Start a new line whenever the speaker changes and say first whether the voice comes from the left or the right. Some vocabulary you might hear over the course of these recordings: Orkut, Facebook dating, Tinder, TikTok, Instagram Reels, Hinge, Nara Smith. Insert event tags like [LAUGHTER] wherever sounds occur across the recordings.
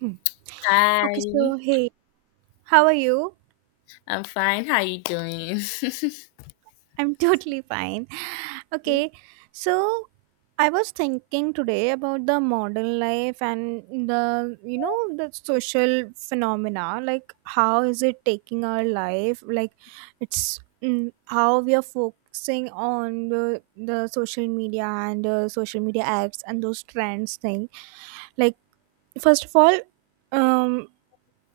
right: Mm. Okay, so
left: Hi,
right: hey, how are you?
left: I'm fine. How you doing?
right: I'm [LAUGHS] totally fine. Okay,
left: [LAUGHS]
right: so I was thinking today about the modern life and the you know the social phenomena, like, how is it taking our life? Like, it's how we are focusing on the social media and social media apps and those trends thing. Like, first of all, um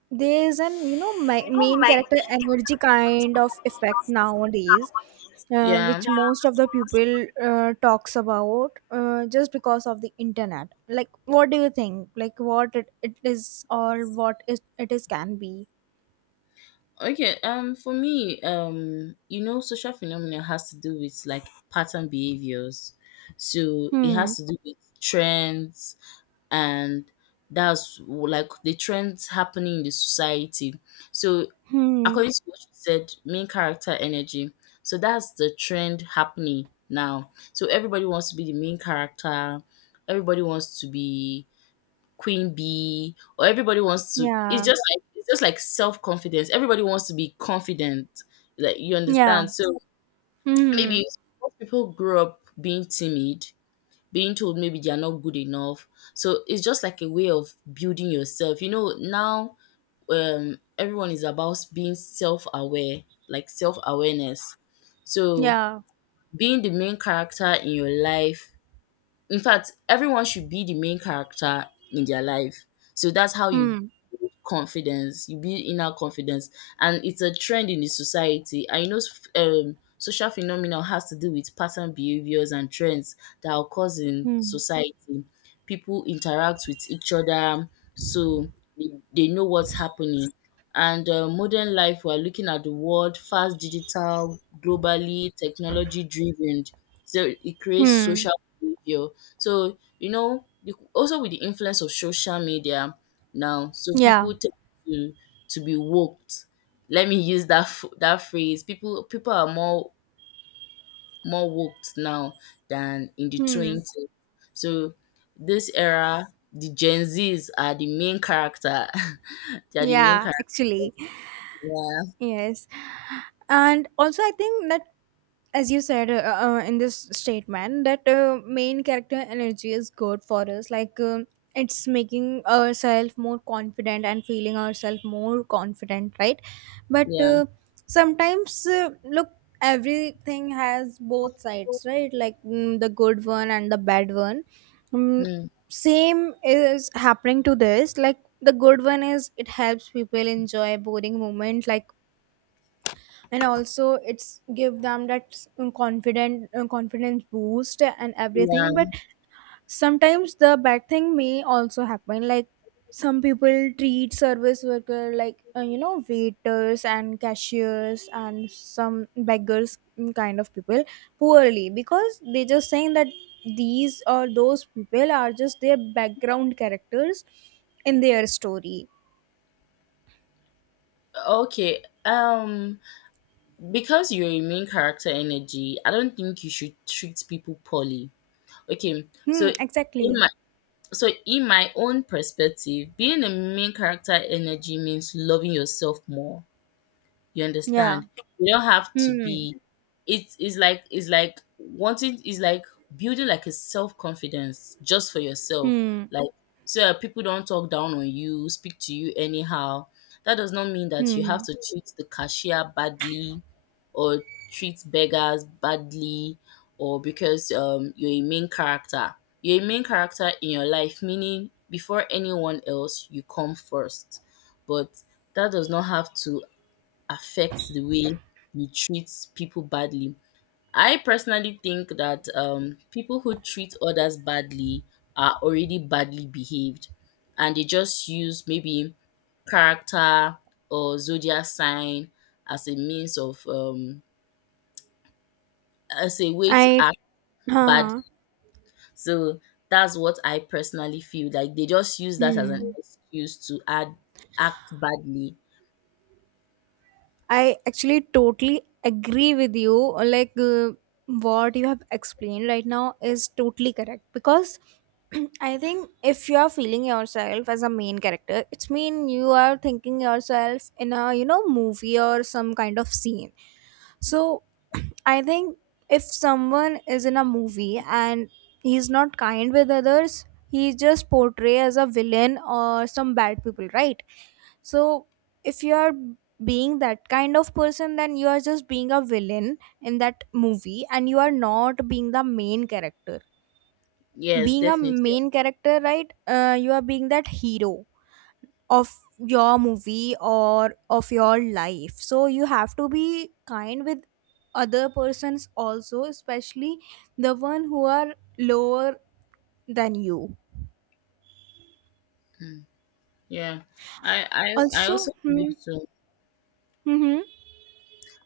right: there is an you know my main character energy kind of effect nowadays,
left: Yeah.
right: which most of the people talks about just because of the internet. Like, what do you think? Like, what it is or what it is can be?
left: Okay. For me, you know, social phenomena has to do with like pattern behaviors. So it
right: Hmm.
left: has to do with trends, and like the trends happening in the society. So
right: Hmm.
left: according to what you said, main character energy. So that's the trend happening now. So everybody wants to be the main character. Everybody wants to be Queen Bee, or everybody wants to it's
right: Yeah.
left: just like it's just like self-confidence. Everybody wants to be confident, like, you
right: Yeah.
left: understand? So,
right: Hmm.
left: maybe most people grew up being timid, being told maybe they are not good enough. So, it's just like a way of building yourself. You know, now, everyone is about being self-aware, like self-awareness. So,
right: Yeah.
left: being the main character in your life, in fact, everyone should be the main character in their life. So, that's how you
right: Hmm.
left: confidence, you build inner confidence, and it's a trend in the society. I know, social phenomenon has to do with pattern behaviors and trends that occurs in
right: Hmm.
left: society. People interact with each other, so they, they know what's happening. And modern life, we're looking at the world fast, digital, globally, technology driven. So it creates
right: Hmm.
left: social behavior. So, you know, also with the influence of social media, now. So
right: Yeah.
left: people tend to to be woked. Let me use that that phrase. People are more woked now than in the
right: Hmm.
left: twenties. So this era, the Gen Zs are the main character. [LAUGHS] They are the main
right: Yeah,
left: character.
right: actually.
left: Yeah.
right: Yes. And also, I think that, as you said, in this statement, that main character energy is good for us. Like, it's making ourselves more confident and feeling ourselves more confident, right? But,
left: Yeah.
right: sometimes, look, everything has both sides, right? Like, the good one and the bad one. Mm,
left: Hmm.
right: same is happening to this. Like, the good one is it helps people enjoy boring moment, like, and also it's give them that s- confident confidence boost and everything, but
left: Yeah.
right: sometimes the bad thing may also happen, like, some people treat service worker like, you know, waiters and cashiers and some beggars, kind of people, poorly because they just saying that these or those people are just their background characters in their story.
left: Okay. Because you're a main character energy, I don't think you should treat people poorly. Okay, so
right: Hmm,
left: in
right: exactly.
left: my So in my own perspective, being a main character energy means loving yourself more, you
right: Yeah.
left: understand? You don't have to
right: Hmm.
left: be it's like wanting, it's like building like a self confidence just for yourself.
right: Hmm.
left: Like, so that people don't talk down on you, speak to you anyhow. That does not mean that you have
right: Hmm.
left: to treat the cashier badly or treat beggars badly or because you're a main character. You're a main character in your life, meaning before anyone else you come first. But that does not have to affects the way you treat people badly. I personally think that people who treat others badly are already badly behaved and they just use maybe character or zodiac sign as a means of, as a way to
right: I.
left: act
right: हाँ,
left: bad.
right: हाँ।
left: So that's what I personally feel like they just use that as an
right: hmm.
left: excuse to add, act badly.
right: I actually totally agree with you. Like, what you have explained right now is totally correct because [CLEARS THROAT] I think if you are feeling yourself as a main character, it's mean you are thinking yourself in a, you know, movie or some kind of scene. So [CLEARS THROAT] I think if someone is in a movie and he's not kind with others, he just portray as a villain or some bad people, right? So if you are being that kind of person then you are just being a villain in that movie and you are not being the main character,
left: Yes,
right: being a
left: definitely.
right: main character, right, you are being that hero of your movie or of your life, so you have to be kind with other persons also, especially the one who are lower than you.
left: Mm, yeah, I also
right: Also,
left: believe
right: hmm,
left: so.
right: mhm.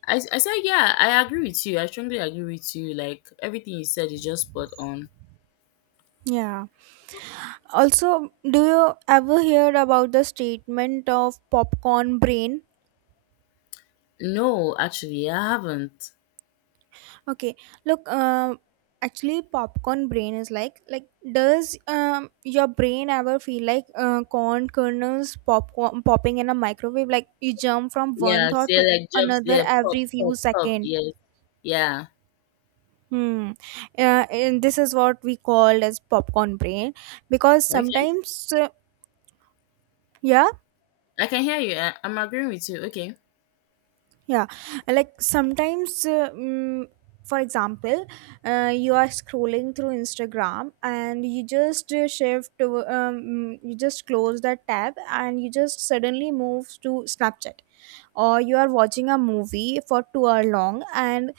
left: I said, yeah, I agree with you. I strongly agree with you. Like, everything you said is just spot on.
right: Yeah. Also, do you ever hear about the statement of popcorn brain?
left: No, actually, I haven't.
right: Okay, look, actually, popcorn brain is like does your brain ever feel like, corn kernels popcorn popping in a microwave? Like, you jump from one
left: Yeah,
right: thought
left: see,
right: to
left: like jobs,
right: another
left: yeah, pop,
right: every
left: pop,
right: few
left: pop.
right: second.
left: Yes. Yeah.
right: Hmm. And this is what we call as popcorn brain because
left: Okay.
right: sometimes yeah.
left: I can hear you. I'm agreeing with you. Okay.
right: Yeah, like sometimes, for example, you are scrolling through Instagram and you just shift, to, you just close that tab and you just suddenly move to Snapchat, or you are watching a movie for 2 hour long and,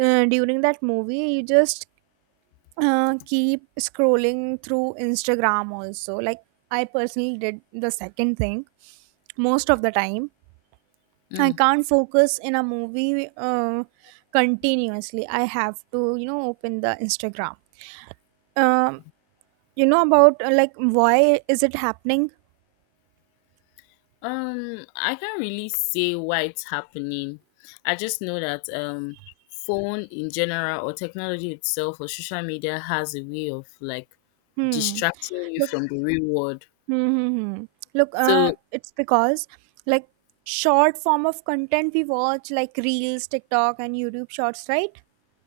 right: during that movie you just keep scrolling through Instagram also. Like, I personally did the second thing most of the time. I
left: Mm.
right: can't focus in a movie, continuously. I have to, you know, open the Instagram. Um, you know about, like, why is it happening?
left: I can't really say why it's happening. I just know that phone in general or technology itself or social media has a way of like
right: Hmm.
left: distracting you
right: Look.
left: from the real world.
right: Hmm, hmm, hmm. Look.
left: So
right: It's because, like, short form of content we watch, like, reels, TikTok, and YouTube Shorts, right?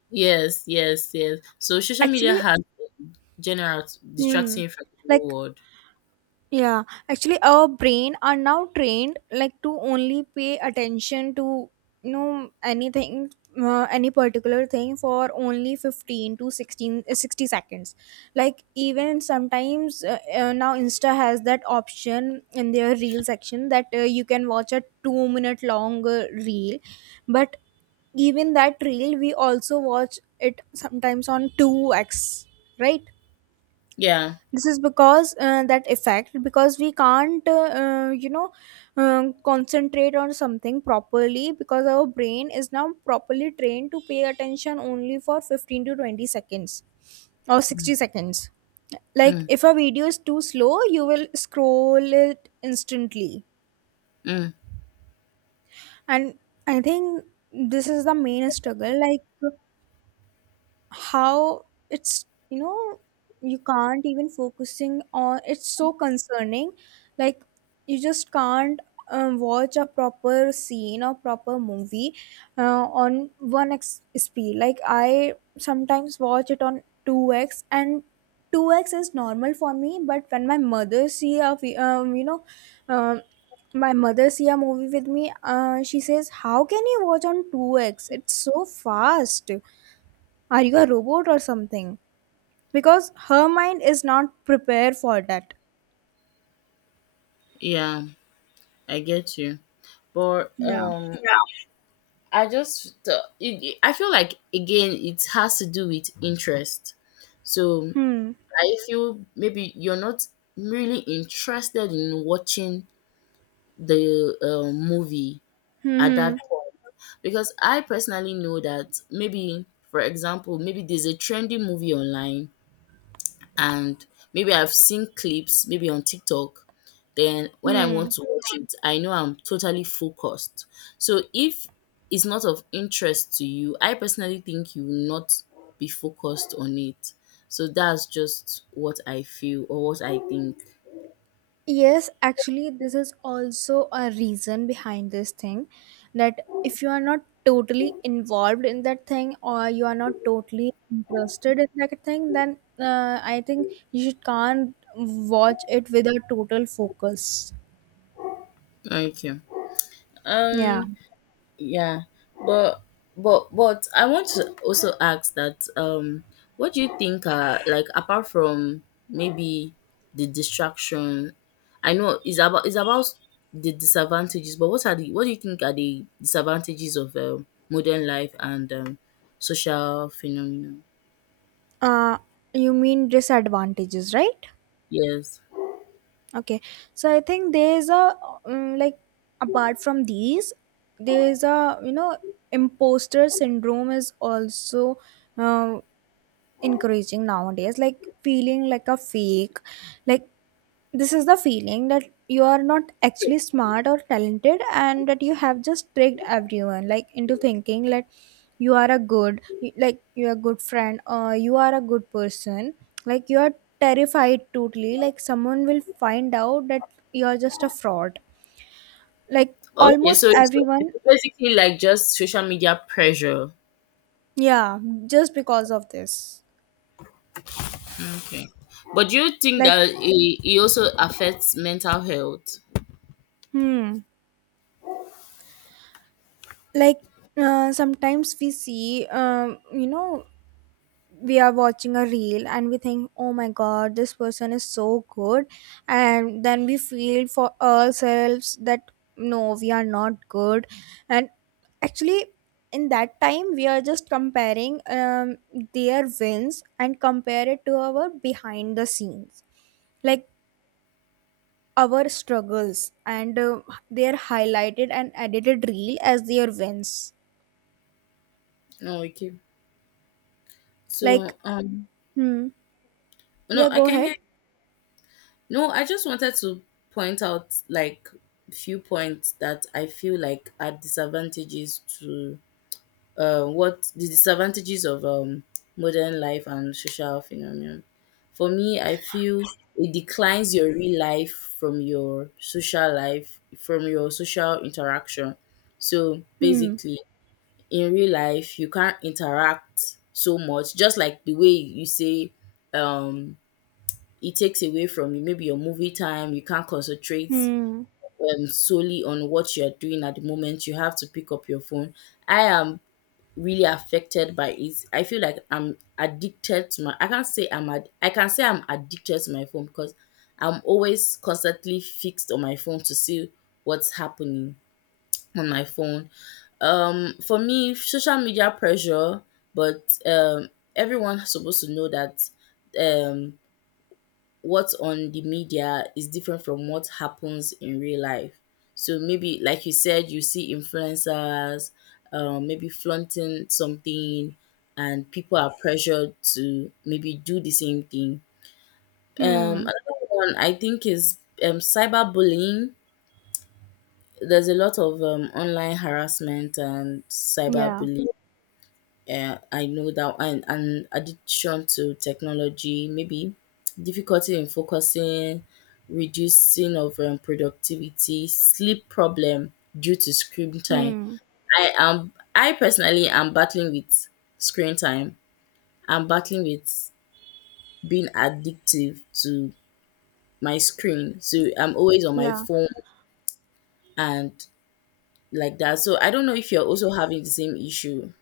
left: yes, yes, yes. So social media
right: Actually,
left: has general distracting
right: hmm.
left: you from the real
right: Like,
left: world.
right: yeah, actually, our brain are now trained like to only pay attention to, you know, anything, any particular thing for only 15 to 16, 60 seconds. Like, even sometimes now Insta has that option in their reel section that, you can watch a 2 minute long, reel, but even that reel we also watch it sometimes on 2x, right?
left: Yeah.
right: This is because that effect, because we can't you know, concentrate on something properly because our brain is now properly trained to pay attention only for 15 to 20 seconds or
left: Mm,
right: 60 seconds. Like,
left: mm,
right: if a video is too slow you will scroll it instantly,
left: mm.
right: and I think this is the main struggle, like, how it's, you know, you can't even focusing on, it's so concerning. Like, you just can't watch a proper scene or proper movie on 1x speed. Like, I sometimes watch it on 2x, and 2x is normal for me, but when my mother see a vi- you know um, my mother see a movie with me, she says, how can you watch on 2x? It's so fast. Are you a robot or something? Because her mind is not prepared for that.
left: Yeah, I get you. But
right: Yeah.
left: yeah. I just I feel like again it has to do with interest. So
right: Hmm.
left: I feel maybe you're not really interested in watching the movie
right: Hmm.
left: at that
right: Hmm.
left: point because I personally know that maybe for example maybe there's a trendy movie online and maybe I've seen clips maybe on TikTok. Then when I want
right: Hmm.
left: to watch it, I know I'm totally focused. So if it's not of interest to you, I personally think you will not be focused on it. So that's just what I feel or what I think.
right: Yes, actually, this is also a reason behind this thing, that if you are not totally involved in that thing or you are not totally interested in that thing, then I think you should can't watch it with a total focus.
left: Okay.
right: Yeah.
left: Um yeah, but but I want to also ask that what do you think are like apart from maybe the distraction? I know it's about the disadvantages, but what are the what do you think are the disadvantages of modern life and social phenomenon?
right: Uh, you mean disadvantages, right?
left: Yes.
right: Okay, so I think there's a like, apart from these, there's a, you know, imposter syndrome is also uh, encouraging nowadays. Like, feeling like a fake, like, this is the feeling that you are not
left: So,
right: actually smart or talented and that you have just tricked everyone, like, into thinking like you are a good, like, you are a good friend or you are a good person, like, you are terrified totally like someone will find out that you are just a fraud, like
left: okay,
right: almost
left: so it's
right: everyone.
left: basically like just social media pressure.
right: Yeah, just because of this.
left: Okay, but do you think
right: Like,
left: that it also affects mental health?
right: hmm, like, sometimes we see, you know, we are watching a reel and we think, oh my god, this person is so good, and then we feel for ourselves that, no, we are not good, and actually in that time we are just comparing, their wins and compare it to our behind the scenes, like our struggles and, they are highlighted and edited reel as their wins.
left: Oh, okay. So,
right: Like, hmm,
left: no,
right: yeah,
left: I
right: go
left: can
right: ahead.
left: hear. No, I just wanted to point out like few points that I feel like are disadvantages to what the disadvantages of modern life and social phenomenon. For me, I feel it declines your real life from your social life, from your social interaction. So
right: Hmm.
left: basically, in real life you can't interact so much just like the way you say um it takes away from you maybe your movie time, you can't concentrate
right: Hmm.
left: solely on what you're doing at the moment. You have to pick up your phone. I am really affected by it. I feel like I'm addicted to my I can't say I'm ad- I can say I'm addicted to my phone because I'm always constantly fixed on my phone to see what's happening on my phone. Um, for me, social media pressure, but everyone's supposed to know that um what's on the media is different from what happens in real life. So maybe like you said, you see influencers maybe flaunting something, and people are pressured to maybe do the same thing. Um,
right: Hmm.
left: another one I think is cyberbullying. There's a lot of online harassment and
right: Yeah.
left: cyberbullying. Yeah, I know that. And addiction to technology, maybe difficulty in focusing, reducing of productivity, sleep problem due to screen time.
right: Hmm.
left: I personally am battling with screen time. I'm battling with being addictive to my screen. So I'm always on my
right: Yeah.
left: phone and like that. So I don't know if you're also having the same issue.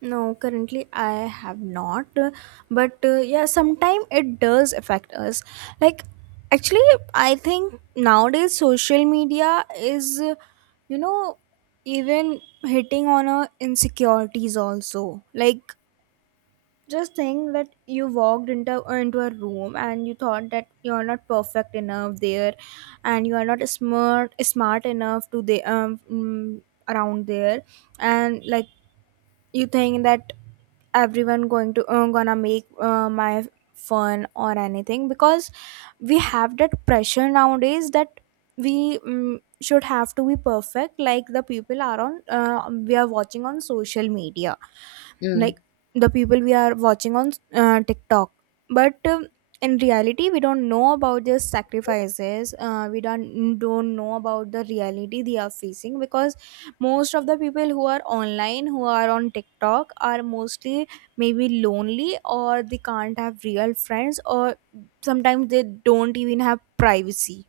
right: No, currently I have not. But, yeah, sometimes it does affect us. Like, actually, I think nowadays social media is, you know, even hitting on our insecurities also. Like, just think that you walked into a room and you thought that you're not perfect enough there, and you are not smart enough to the around there, and like you think that everyone going to, gonna make, my fun or anything because we have that pressure nowadays that we should have to be perfect like the people are on, we are watching on social media,
left: Mm.
right: like the people we are watching on, TikTok. But in reality, we don't know about their sacrifices. We don't know about the reality they are facing because most of the people who are online, who are on TikTok, are mostly maybe lonely or they can't have real friends or sometimes they don't even have privacy.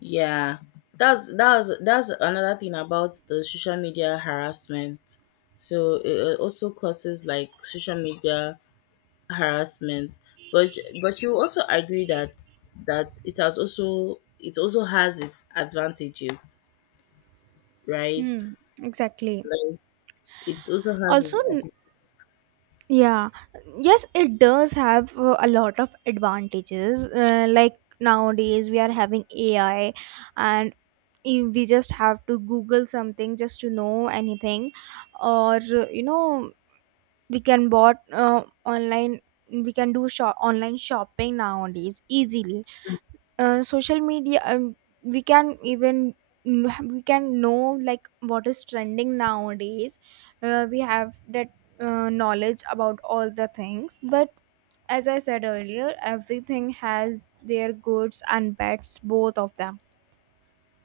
left: Yeah, that's another thing about the social media harassment. So it also causes like social media harassment, but you also agree that it has also it also has its advantages, right?
right: Hmm. Exactly.
left: Like it also has
right: Also,
left: its
right: yeah, yes, it does have, a lot of advantages. Like, nowadays, we are having AI, and we just have to Google something just to know anything, or, you know, we can bought, online. We can do shop online shopping nowadays easily, social media, we can even, we can know like what is trending nowadays, we have that, knowledge about all the things, but as I said earlier everything has their goods and bads, both of them,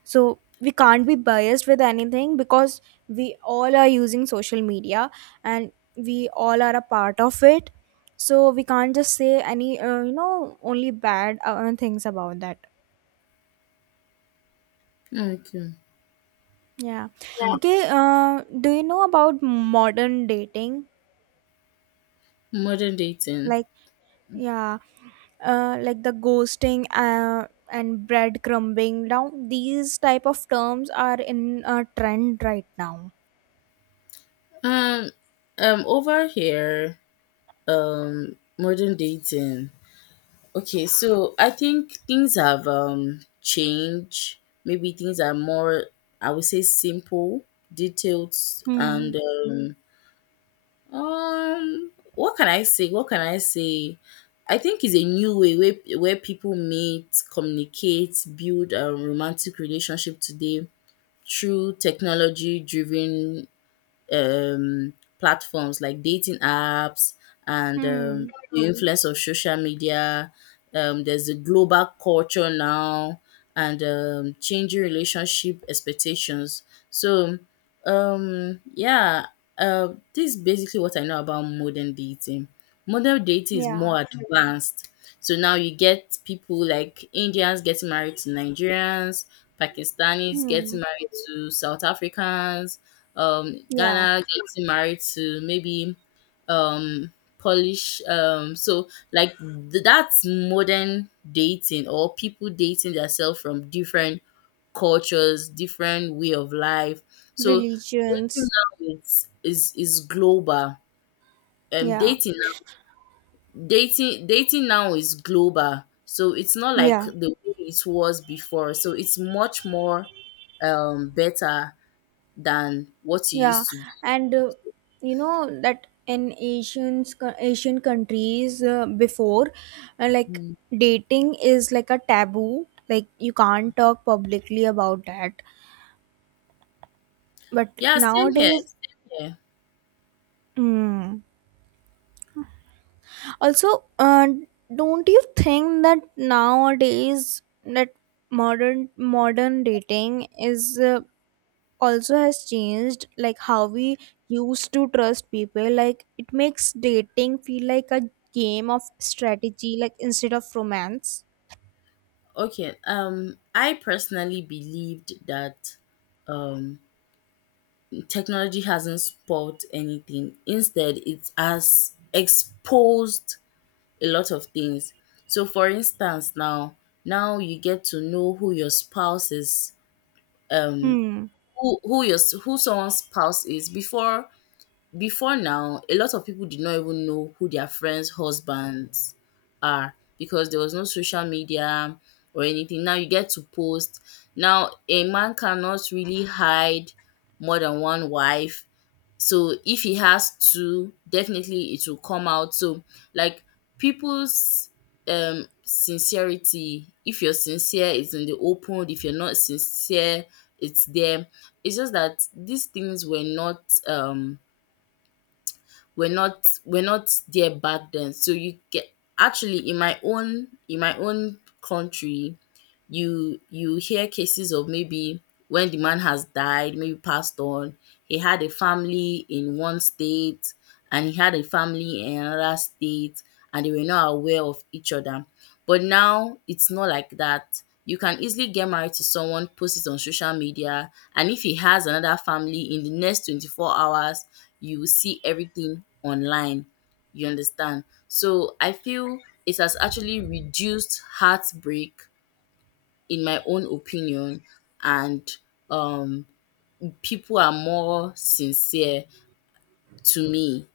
right: so we can't be biased with anything because we all are using social media and we all are a part of it, so we can't just say any, you know, only bad, things about that.
left: advantages. Okay.
right: Yeah. Okay, do you know about modern dating?
left: Modern dating.
right: Like, yeah, like the ghosting, and breadcrumbing. Now, these type of terms are in a trend right now.
left: Um over here, modern dating. Okay, so I think things have changed. Maybe things are more, I would say, simple, detailed, and
right: Hmm.
left: what can I say? What can I say? I think it's a new way where people meet, communicate, build a romantic relationship today through technology-driven um, platforms like dating apps and
right: Hmm.
left: the influence of social media. There's a global culture now and changing relationship expectations. So, yeah, this is basically what I know about modern dating. Modern dating is
right: Yeah.
left: more advanced. So now you get people like Indians getting married to Nigerians, Pakistanis
right: Hmm.
left: getting married to South Africans,
right: Yeah.
left: Ghana getting married to maybe um Polish so like that's modern dating, or people dating themselves from different cultures, different way of life. So dating
right: Religions.
left: now is global.
right: Yeah.
left: Dating now, dating now is global. So it's not like
right: Yeah.
left: the way it was before. So it's much more better than what it
right: Yeah,
left: used to
right: and, you know that in Asians, Asian countries, before, like,
left: be.
right: dating is like a taboo. Like, you can't talk publicly about that. But
left: Yeah, same here.
right: nowadays,
left: Same here.
right: mm, also, don't you think that nowadays that modern dating is, also has changed, like, how we used to trust people, like, it makes dating feel like a game of strategy, like, instead of romance.
left: Okay. I personally believed that um technology hasn't spoiled anything. Instead, it has exposed a lot of things. So, for instance, now you get to know who your spouse is. Um,
right: Hmm.
left: who your who someone's spouse is before, before now, a lot of people did not even know who their friends' husbands are because there was no social media or anything. Now you get to post. Now a man cannot really hide more than one wife. So if he has two, definitely it will come out. So like people's sincerity, if you're sincere, it's in the open. If you're not sincere, it's there. It's just that these things were not we're not there back then. So you get actually in my own country, you hear cases of maybe when the man has died, maybe passed on, he had a family in one state and he had a family in another state and they were not aware of each other. But now it's not like that. You can easily get married to someone, post it on social media, and if he has another family in the next 24 hours, you will see everything online. You understand? So I feel it has actually reduced heartbreak, in my own opinion, and um, people are more sincere to me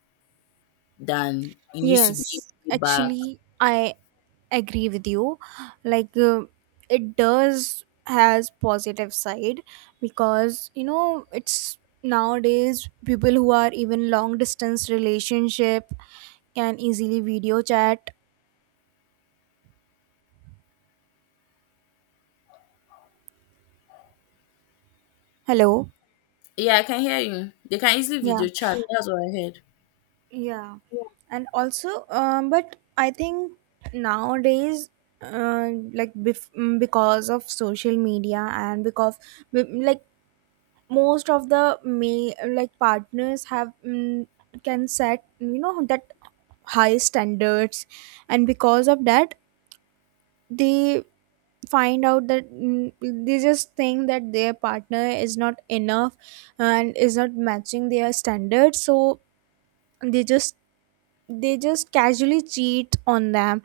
left: than it used to be
right: Yes,
left: back.
right: actually, I agree with you. Like, it does has positive side because, you know, it's nowadays people who are even long distance relationship can easily video chat. Hello?
left: Yeah, I can hear you. They can easily
right: Yeah.
left: video chat. That's what I heard.
right: Yeah, and also, but I think nowadays, like, because of social media and because, like, most of the may like partners have, can set, you know, that high standards, and because of that they find out that, they just think that their partner is not enough and is not matching their standards, so they just they just casually cheat on them,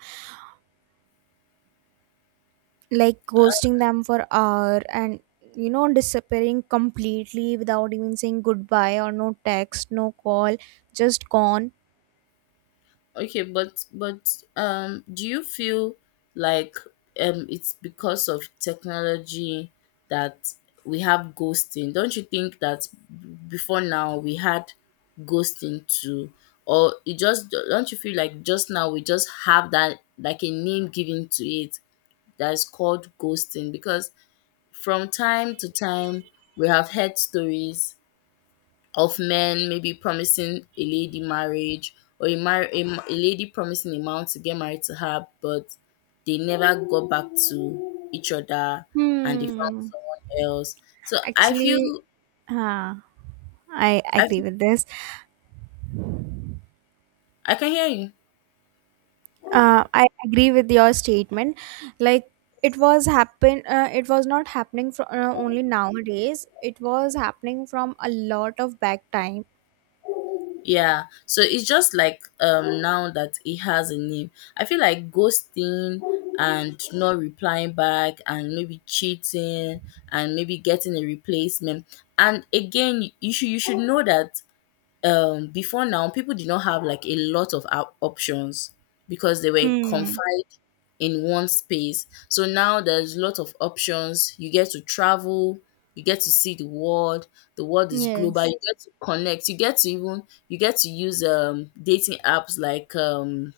right: like ghosting them for hour and, you know, disappearing completely without even saying goodbye or no text no call, just gone.
left: Okay, but do you feel like it's because of technology that we have ghosting? Don't you think that before now we had ghosting too, or it just don't you feel like just now we just have that like a name given to it that is called ghosting? Because from time to time we have heard stories of men maybe promising a lady marriage or a lady promising a man to get married to her, but they never got back to each other and they found
right: Hmm.
left: someone else. So I
right: Actually,
left: feel,
right: uh, I
left: I
right: agree
left: feel,
right: with this.
left: I can hear you.
right: I agree with your statement. Like, it was happen, it was not happening from, only nowadays, it was happening from a lot of back time.
left: Yeah. So it's just like now that it has a name. I feel like ghosting and not replying back and maybe cheating and maybe getting a replacement. And again, you should know that before now people did not have like a lot of op- options because they were
right: Hmm.
left: confined in one space. So now there's a lot of options. You get to travel, you get to see the world, the world is global,
right: Yes.
left: you get to connect, you get to even you get to use dating apps like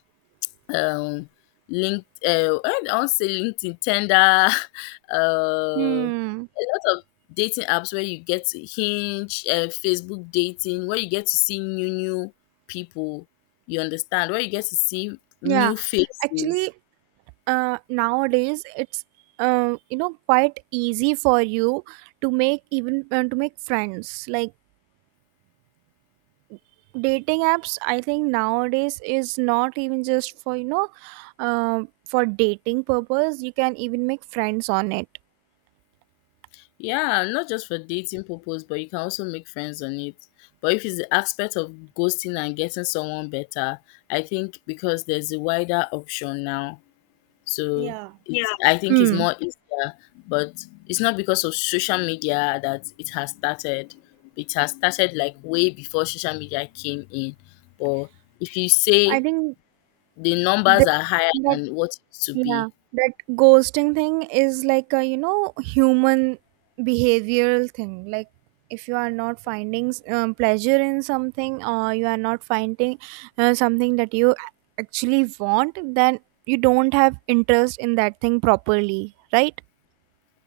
left: um linked I don't say LinkedIn, Tinder, [LAUGHS]
right: Hmm.
left: a lot of dating apps where you get to hinge, Facebook dating, where you get to see new people, you understand, where you get to see
right: Yeah,
left: new
right: actually,
left: faces.
right: nowadays it's, you know, quite easy for you to make even, to make friends. Like, dating apps, I think nowadays is not even just for, you know, for dating purpose. You can even make friends on it.
left: Yeah, not just for dating purpose, but you can also make friends on it. But if it's the aspect of ghosting and getting someone better, I think because there's a wider option now. So
right: Yeah.
left: it's, yeah, I think it's
right: Hmm.
left: more easier, but it's not because of social media that it has started. It has started like way before social media came in. But if you
right: I
left: say
right: think
left: the numbers
right: that,
left: are higher
right: that
left: than what it used to
right: yeah,
left: be,
right: that ghosting thing is like a, you know, human behavioral thing. Like, if you are not finding pleasure in something or you are not finding, something that you actually want, then you don't have interest in that thing properly, right?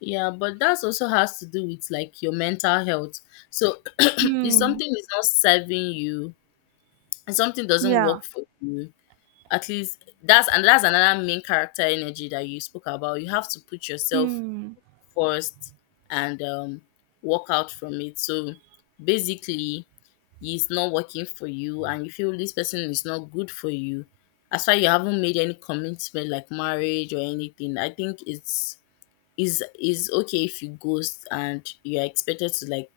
left: yeah, but that also has to do with like your mental health. So [CLEARS THROAT] if
right: Hmm.
left: something is not serving you and something doesn't
right: Yeah.
left: work for you, at least that's and that's another main character energy that you spoke about. You have to put yourself
right: Hmm.
left: first and walk out from it. So basically, it's not working for you, and you feel this person is not good for you. As far you haven't made any commitment like marriage or anything, I think it's is okay if you ghost and you are expected to like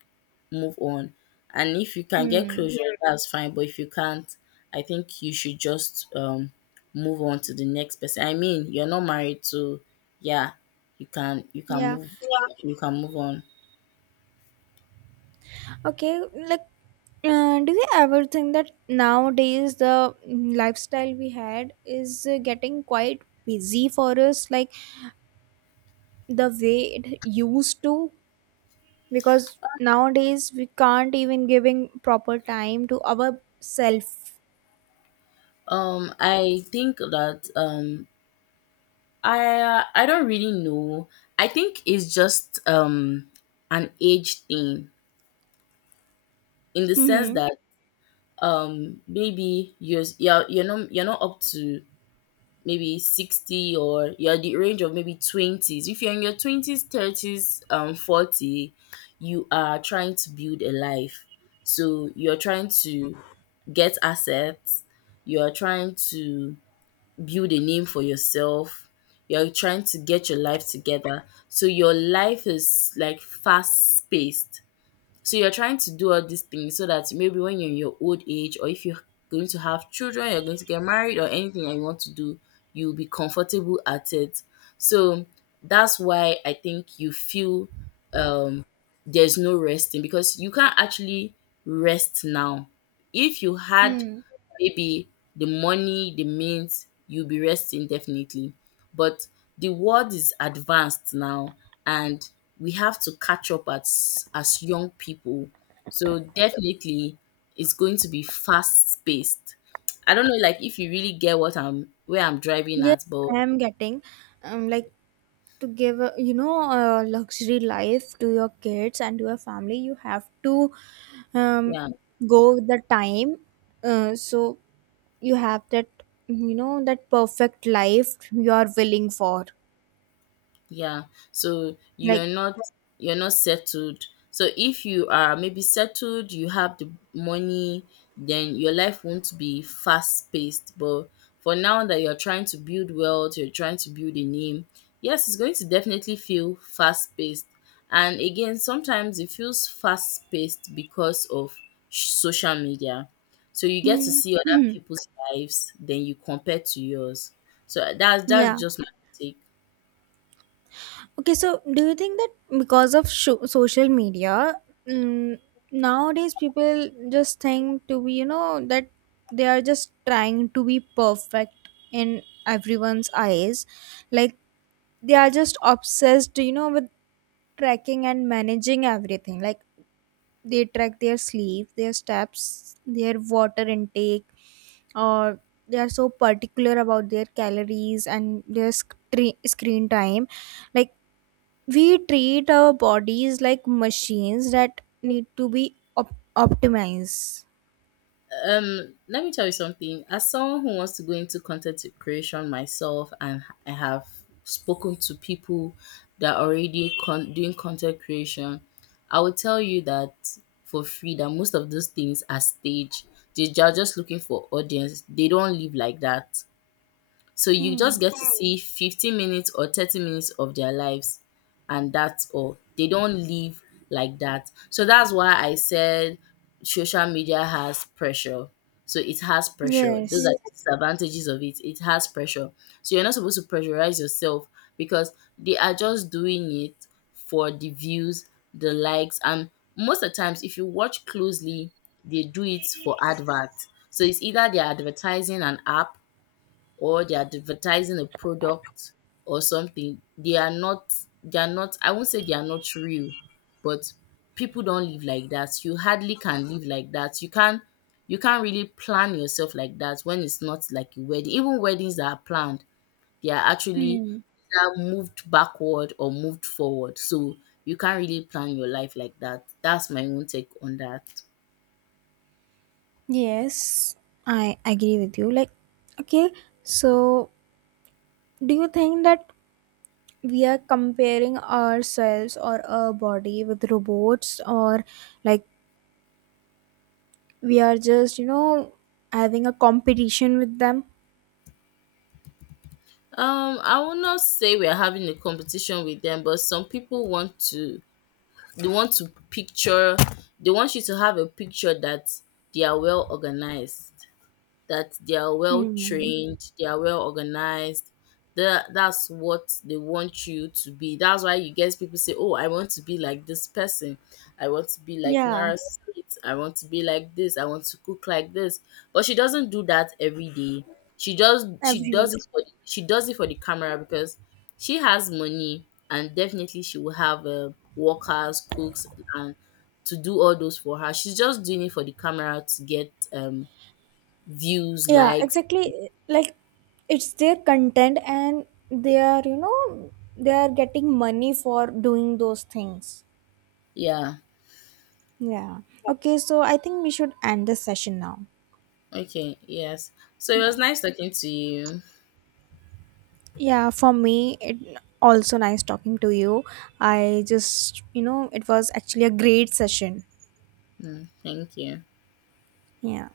left: move on. And if you can get
right: Hmm.
left: closure, that's fine. But if you can't, I think you should just move on to the next person. I mean, you're not married, so yeah, you can you can
right: Yeah.
left: move you can move on.
right: Okay, like, do you ever think that nowadays the, lifestyle we had is, getting quite busy for us, like the way it used to? Because nowadays we can't even giving proper time to our self.
left: I think that um, I don't really know. I think it's just an age thing in the sense
right: Mm-hmm.
left: that maybe you're not up to maybe 60, or you're the range of maybe 20s if you're in your 20s, 30s, 40, you are trying to build a life, so you're trying to get assets, you're trying to build a name for yourself. You're trying to get your life together. So your life is like fast paced. So you're trying to do all these things so that maybe when you're in your old age or if you're going to have children, you're going to get married or anything that you want to do, you'll be comfortable at it. So that's why I think you feel um there's no resting because you can't actually rest now. If you had maybe the money, the means, you'll be resting definitely. But the world is advanced now and we have to catch up as young people. So definitely it's going to be fast paced. I don't know like if you really get what I'm where I'm driving
right: Yes,
left: at, but
right: I am getting, like, to give a, you know, a luxury life to your kids and to your family, you have to, um
left: yeah.
right: go with the time, so you have that, you know, that perfect life you are willing for.
left: Yeah. So
right: Like,
left: you're not settled. So if you are maybe settled, you have the money, then your life won't be fast paced. But for now that you're trying to build wealth, you're trying to build a name, yes, it's going to definitely feel fast paced. And again, sometimes it feels fast paced because of sh- social media. So you get to
right: hmm,
left: see other
right: [CLEARS THROAT]
left: people's lives, then you compare to yours. So that's
right: yeah.
left: just my take.
right: Okay, so do you think that because of social media, mm, nowadays people just think to be, you know, that they are just trying to be perfect in everyone's eyes. Like, they are just obsessed, you know, with tracking and managing everything. Like, they track their sleep, their steps, their water intake, or they are so particular about their calories and their screen time. Like, we treat our bodies like machines that need to be optimized.
left: Let me tell you something. As someone who wants to go into content creation myself, and I have spoken to people that are already con- doing content creation, I will tell you that for free that most of those things are staged. They are just looking for audience. They don't live like that. So you just get to see 15 minutes or 30 minutes of their lives, and that's all. They don't live like that. So that's why I said social media has pressure. So it has pressure. Those are
right: Yes.
left: the disadvantages of it. It has pressure. So you're not supposed to pressurize yourself because they are just doing it for the views, the likes, and most of the times if you watch closely, they do it for adverts. So it's either they're advertising an app or they're advertising a product or something. They are not I won't say they are not real, but people don't live like that. You hardly can live like that. You can't really plan yourself like that when it's not like a wedding. Even weddings that are planned, they are actually
right: Hmm.
left: either moved backward or moved forward. So you can't really plan your life like that. That's my own take on that.
right: Yes, I agree with you. Like, okay, so do you think that we are comparing ourselves or our body with robots, or like we are just, you know, having a competition with them?
left: I will not say we're having a competition with them, but some people want to they want to picture they want you to have a picture that they are well organized, that they are well
right: Hmm.
left: trained, they are well organized. That's what they want you to be. That's why you get people say, "Oh, I want to be like this person. I want to be like
right: Yeah,
left: Nara Smith. I want to be like this. I want to cook like this." But she doesn't do that every day. She
right: every
left: does it
right: week.
left: for the, she does it for the camera because she has money and definitely she will have workers, cooks, and to do all those for her. She's just doing it for the camera to get views,
right: Yeah,
left: likes.
right: exactly. Like, it's their content and they are, you know, they are getting money for doing those things.
left: Yeah.
right: Yeah. Okay, so I think we should end this session now.
left: Okay. Yes. So it
right: Yeah.
left: was nice talking to you.
right: Yeah, for me it also nice talking to you. I just, you know, it was actually a great session.
left: Mm, thank you.
right: Yeah.